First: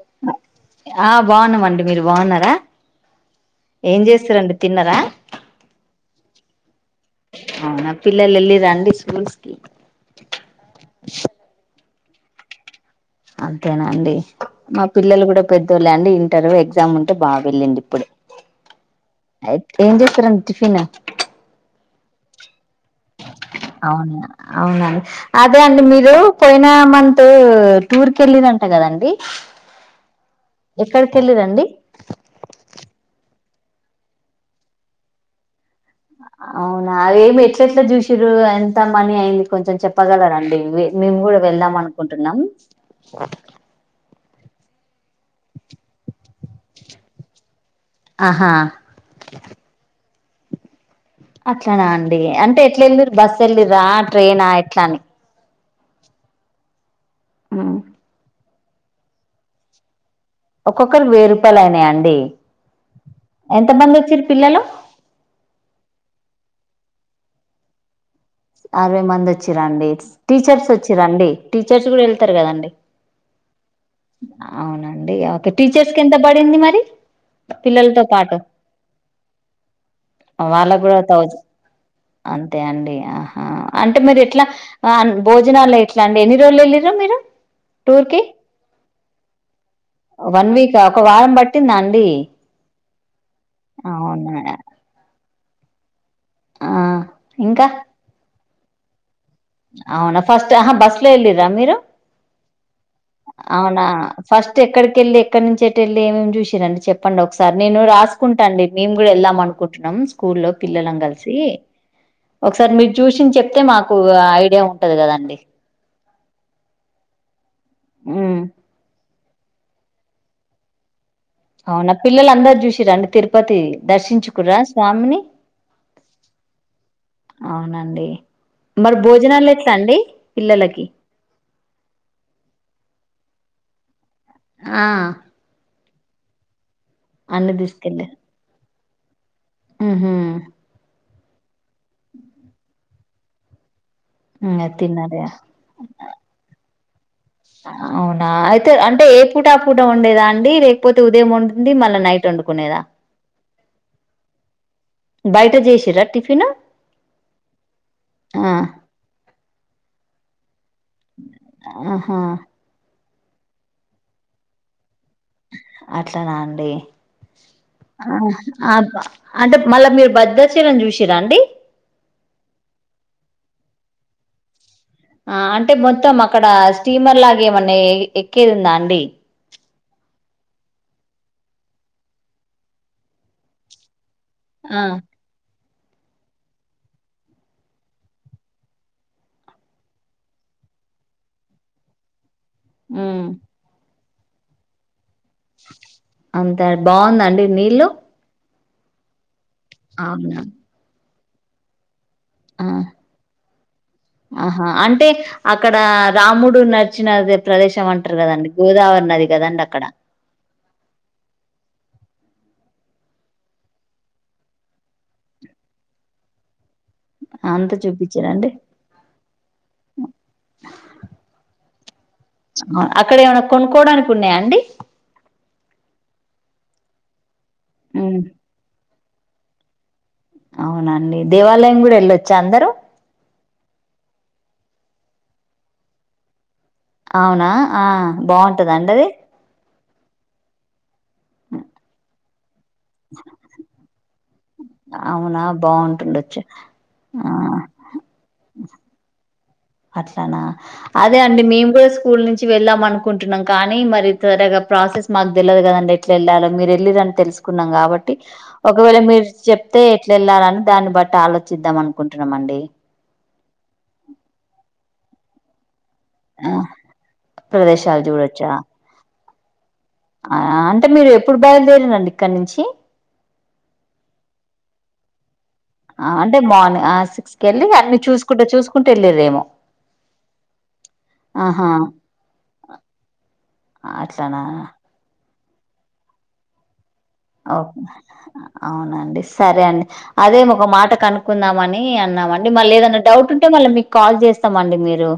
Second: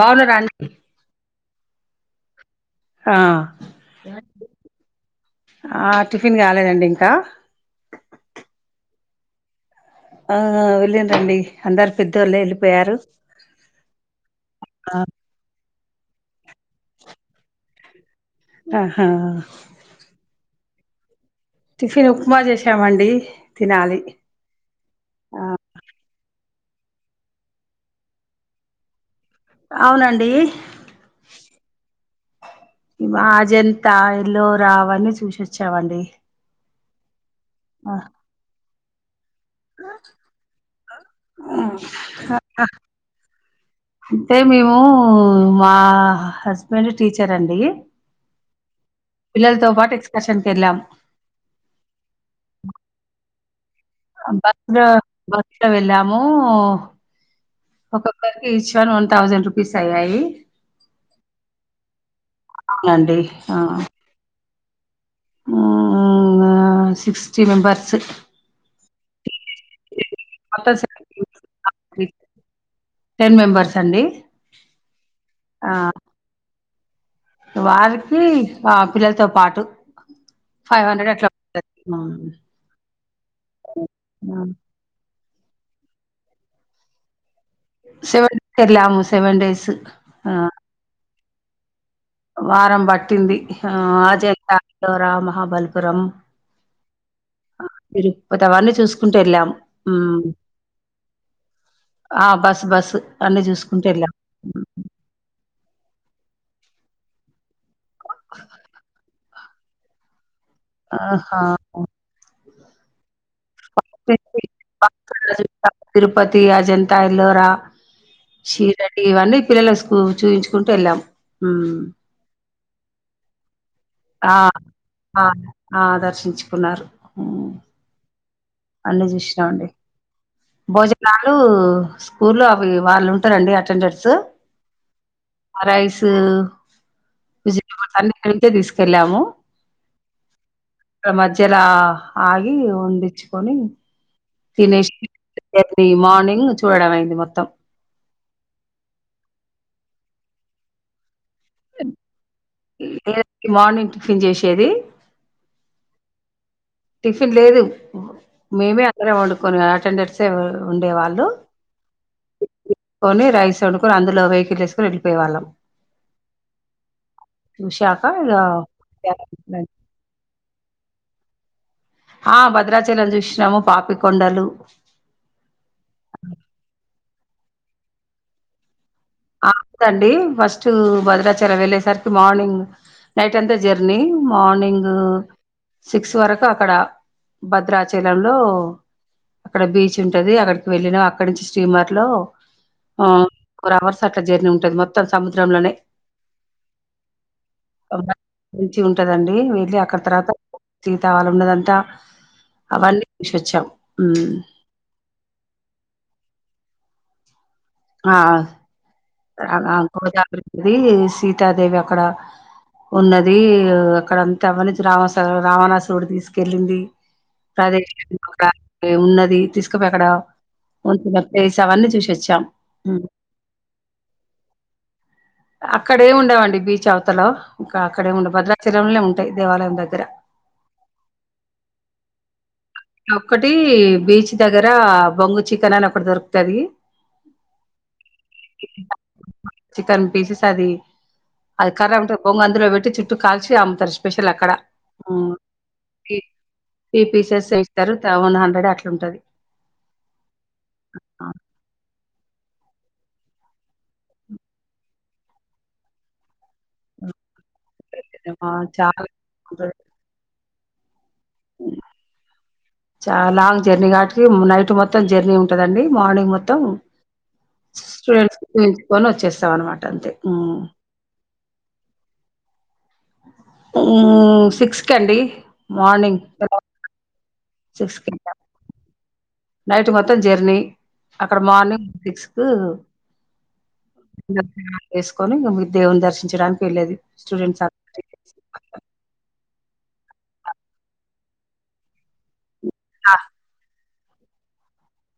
బాగున్నారా అండి ఆ బాగున్నామండి మీరు బాగున్నారా. ఆ ఏం చేస్తారంండి తిన్నరా. ఆ టిఫిన్ కాలేదండి ఇంకా అవునా పిల్లలు వెళ్ళ రండి స్కూల్స్కి. ఆ వెళ్ళండి అందరు పెద్దవాళ్ళు వెళ్ళిపోయారు. అంతేనా అండి మా పిల్లలు కూడా పెద్దోళ్ళ అండి ఇంటర్ూ ఎగ్జామ్ ఉంటే బాగా వెళ్ళిండి. ఇప్పుడు ఆహా ఏం చేస్తారండి టిఫిన్ టిఫిన్ ఉప్మా చెస్ అవును అవునండి అదే అండి మీరు పోయిన మంత్ టూర్ కి వెళ్ళిదంట కదండి అవునం ఎక్కడకి ఏల్లిరూ అండి జంతా ఎల్లో రావని చూసొచ్చావండి అ ఏమి ఎట్ల ఎట్లా చూసిరు ఎంత మనీ అయింది కొంచెం చెప్పగలరాండి మేము కూడ వెళ్దాం అనుకుంటున్నాం అయితే మేము మా హస్బెండ్ టీచర్ అండి ఆహా పిల్లలతో పాటు ఎక్స్కర్షన్కి వెళ్ళాం అట్లనా అండి అంటే ఎట్లా వెళ్ళిరు బస్సు వెళ్ళిరా ట్రైనా బస్ ఎట్లా లో అని బస్ లో వెళ్ళాము ఒకక్క each one one thousand rupees అయ్యాయి ఒక్కొక్కరికీ వెయ్యి రూపాయలు అయినాయా అండి అవునండి ఎంత ఆ మంది వచ్చారు పిల్లలు సిక్స్టీ మెంబర్స్ అరవై మంది వచ్చిరండి టీచర్స్ మొత్తం వచ్చి రండి టీచర్స్ కూడ వెళ్తారు కదండి టెన్ మేం అవునండి ఒకే ఆ టీచర్స్ కి ఎంత పడింది మరి పిల్లలతో వారికి పాటు ఆ పిల్లలతో పాటు వాళ్ళకు ఫైవ్ కూడా హండ్రెడ్ అట్ల థౌజండ్ పడ అంతే అండి ఆహా అంటే మీరు ఎట్లా భోజనాల్లో ఎట్లా అండి ఎన్ని రోజులు వెళ్ళిరు మీరు టూర్ కి సెవెన్ [unintelligible] సెవెన్ డేస్ ఆ వన్ వీకా ఒక వారం పట్టింద అం వారం పట్టింది ఆ అవునా [unintelligible] మహాబల్పురం ఆ ఇంకా పోతవన్నని చూసు అవునా ఫస్ట్ ఆహ బస్లో వెళ్ళిరా మీరు ఆ బస్సు బస్సు అన్ని అవునా చూసుకుంటూ వెళ్ళాము ఫస్ట్ ఎక్కడికి వెళ్ళి ఎక్కడి నుంచి వెళ్ళి ఏమేం చూసిరండి చెప్పండి ఒకసారి నేను రాసుకుంటా అండి మేము కూడా వెళ్దాం అనుకుంటున్నాం స్కూల్లో పిల్లలం కలిసి ఆహా ఒకసారి మీరు చూసింది చెప్తే మా కు ఐడియా ఉంటది కదండి తిరుపతి అ జంతా ఎల్లోర ఉమ్ [unintelligible] ఇవన్నీ పిల్లల చూపించుకుంటూ వెళ్ళాం హ్మ్. అవునా పిల్లల అందరు చూసి రండి తిరుపతి ఆ దర్శించుకురా స్వామిని ఆ అవునండి [unintelligible] మరి అన్నీ భోజనాలు చూసినామండి ఎట్లా అండి పిల్లలకి భోజనాలు స్కూలో అవి వాళ్ళు అండి అటెండన్స్ ఆ రైస్ అన్ని వెజిటబుల్స్ అన్ని తీసుకెళ్ళారు [unintelligible] తీసుకెళ్ళము ఉహు మధ్యలా ఆగి ఒండిచ్చుకొని ఇంగ తినేసి తిన్నారా మార్నింగ్ చూడడం అయింది మొత్తం అవునా అయితే అంటే ఏ పూట ఆ పూట ఉండేదా అండి లేకపోతే ఉదయం ఉం ఉండి మళ్ళా నైట్ వండుకునేదా లేదంటే మార్నింగ్ టిఫిన్ చేసేది బయట చేసిర టిఫిను టిఫిన్ లేదు మేమే అందరం వండుకొని అటెండెర్సే ఆహా ఉండేవాళ్ళుకొని రైస్ వండుకొని అందులో వెకిల్ వేసుకొని వాళ్ళం అట్లానా అండి చూశాక ఇగ ఆ అప్ అంటే మళ్ళా మీరు భద్రాచలం చూసిర్రా అండి ఆ భద్రాచలం చూసినము పాపికొండలు ఆ అంటే మొత్తం అక్కడ స్టీమర్ లాగా ఏమన్నా ఎక్కేది ఉందా అండి దండి ఫస్ట్ భద్రాచలం ఎళ్ళేసరికి మార్నింగ్ నైట్ అంతా జర్నీ ఆ మార్నింగ్ సిక్స్ వరకు అక్కడ భద్రాచలంలో అక్కడ బీచ్ ఉంటది అక్కడికి వెళ్ళినం అక్కడి నుంచి స్టీమర్ట్ లో ఆ ఉమ్ ఫోర్ అవర్స్ అట్లా జర్నీ ఉంటది మొ మొత్తం సముద్రంలోనే అంత బాగుందండి నీళ్ళు మంచిగ ఉంటదండి వెళ్ళి అక్కడ తర్వాత అవునా సితావాలి ఉన్నదంట ఆ అవన్ని చూశాం ఆహా అంటే అక్కడ రాముడు నచ్చినది ప్రదేశం అంటరు ఆ కదండి గోదావరి నది కదండి అక్కడ [unintelligible] సీతాదేవి అక్కడ ఉన్నది అక్కడంతా అవనించి రావాస రావణాసురుడు తీసుకెళ్ళింది. అంత ప్రదేశ [unintelligible] ఒక చూపించారండి ఉన్నది తీసుకపోయి అక్కడ ఉన్న ప్లేస్ అవన్నీ అక్కడే ఏమన్న కొనుకో అక్కడ ఏం ఉండవండి బీచ్ అవతలో ఇంకా ఉమ్ అక్కడేముండవు భద్రాచలంల్నే ఉంటయి దేవాలయం దగ్గర అవునా అండి దేవాలయం గుడా ఎళ్ళొచ్చా అందరు ఒకటి బీచ్ దగ్గర బొంగు చికెన్ అని ఒకటి దొరుకుతది అవునా ఆ బాగుంటదాండి అది చికెన్ పీసెస్ అది అది కర్ర ఉంటది బొంగు అందులో పెట్టి చుట్టూ కాల్చి అమ్ముతరు స్పెష షల్ అక్కడ ఆ అవునా బాగుంటుండొచ్చు త్రీ ఆ పీసస్ తరు సెవన్ హండ్రెడ్ అట్లా ఉంటది అట్లానా అదే అండి మేము గుస్ స్కూల్ నుంచి వెళ్ళామ అనుకుంటున్నాం కానీ మరి త్వరగా ప్రాసెస్ మాకు తెలవదు కదండి ఎట్లా ఎళ్ళాలో మీరు ఎళ్ళీర్రాని తెలుసు కున్నాం కాబట్టి ఆ ఒకవేళ చాలా మీరు చెప్తే ఎట్ల ఎళ్ళారని దాని బ అంటే ఆలోచిద్దాం అనుకుంటున్నామండి చాలా లాంగ్ జర్నీ కావట్టికి నైట్ మొత్తం జర్నీ ఉంటదండి. మార్నింగ్ ఆ మొత్తం ప్రదేశాలు స్టూడెంట్స్ చూడొచ్చా తీసుకొని వచ్చేస్తం అనమాట అంతే ఆ మ్మ్ అంటే మీరు ఎప్పుడు బయలుదేరిలండి ఇక్కడ నుంచి హ్మ్ సిక్స్ కండి ఆ మార్నింగ్ అంటే మార్నింగ్ ఆ సిక్స్ కి ఎళ్ళి సిక్స్ అన్ని కి చూసుకుంట చూసుకుంట ఏళ్ళిరేమో నైట్ మొత్తం జెర్నీ అక్కడ ఆహా మార్నింగ్ సిక్స్ కు అట్లానా [unintelligible] మీర్ దేవుని దర్శించడానికి ఏళ్ళేది ఓక్ అవునండి సరే అండి అదే ఒక మాట కనుక్కుందామని అన్నామండి మళ్ళీ ఏదైన్నా డౌట్ ఉంటే మళ్ళ మి కాల్ చేస్తమండి మీరు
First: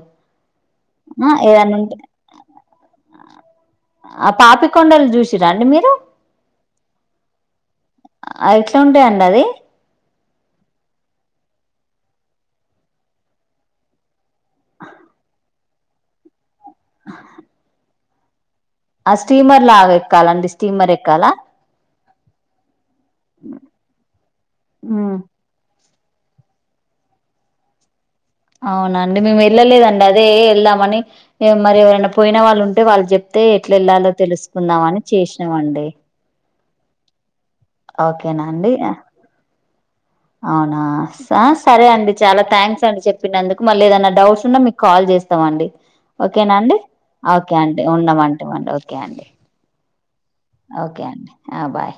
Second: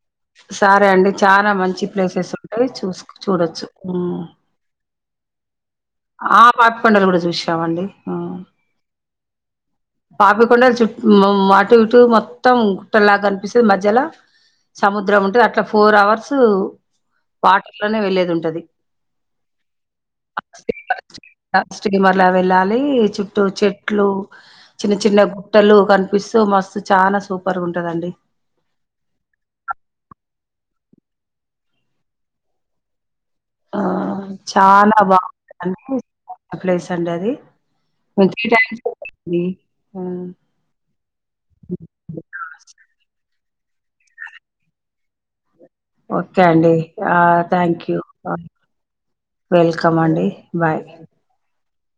సరే అండి చాలా ఏదన్నా మంచి ఉంటే ప్లేసెస్ ఉంటయి చూస్ చూడొచ్చు హ్మ్ చ్చిరా అండి మీరు ఆ పాపి కొండలు గుడా చూషి ఎట్లా ఉంటాయండి అవి పాపికొండలు చుట్ హ్మ్ అటు ఇటు మొత్తం గుట్టలాగా కనిపిస్తది మధ్యల సముద్రం ఉంటది అట్లా ఫోర్ అవర్స్ వాటర్ లోనే వెళ్లేది ఉంటది. ఆ స్టీమర్ లాగా ఎక్కాలండి స్టీమర్ ఎక్కాలా స్టిమర్లా వెళ్ళాలి చుట్టు చెట్లు చిన్న ఉమ్, చిన్న గుట్టలు కనిపిస్తూ మస్తు చానా సూపర్ ఉంటదండి. అవునండి మేము వెళ్ళలేదండి అదే ఎళ్దామని ఏ మరి ఎవరైనా పోయిన వాళ్ళు ఉంటే వాళ్ళు చెప్ అయితే ఎట్ల ఆ వెళ్లాలో చాలా తెలుసుకుందామని చేసినామండి తండది ఓకేనా అండి [unintelligible] మ్మ్ అవునా ఆ సరే అండి చాలా థ్యాంక్స్ అండి చెప్పినందుకు. మళ్ళీ ఏదైనా డౌట్స్ ఉన్నా మీకు కాల్ చేస్తామండి. ఓకే అండి ఓకేనాండి ఓకే థ్యాంక్ అండి యూ ఉన్నామ అంటే ఇ్వండి ఓకే అండి వెల్కమ్ అండి బాయ్ ఓకే అండి ఆ బాయ్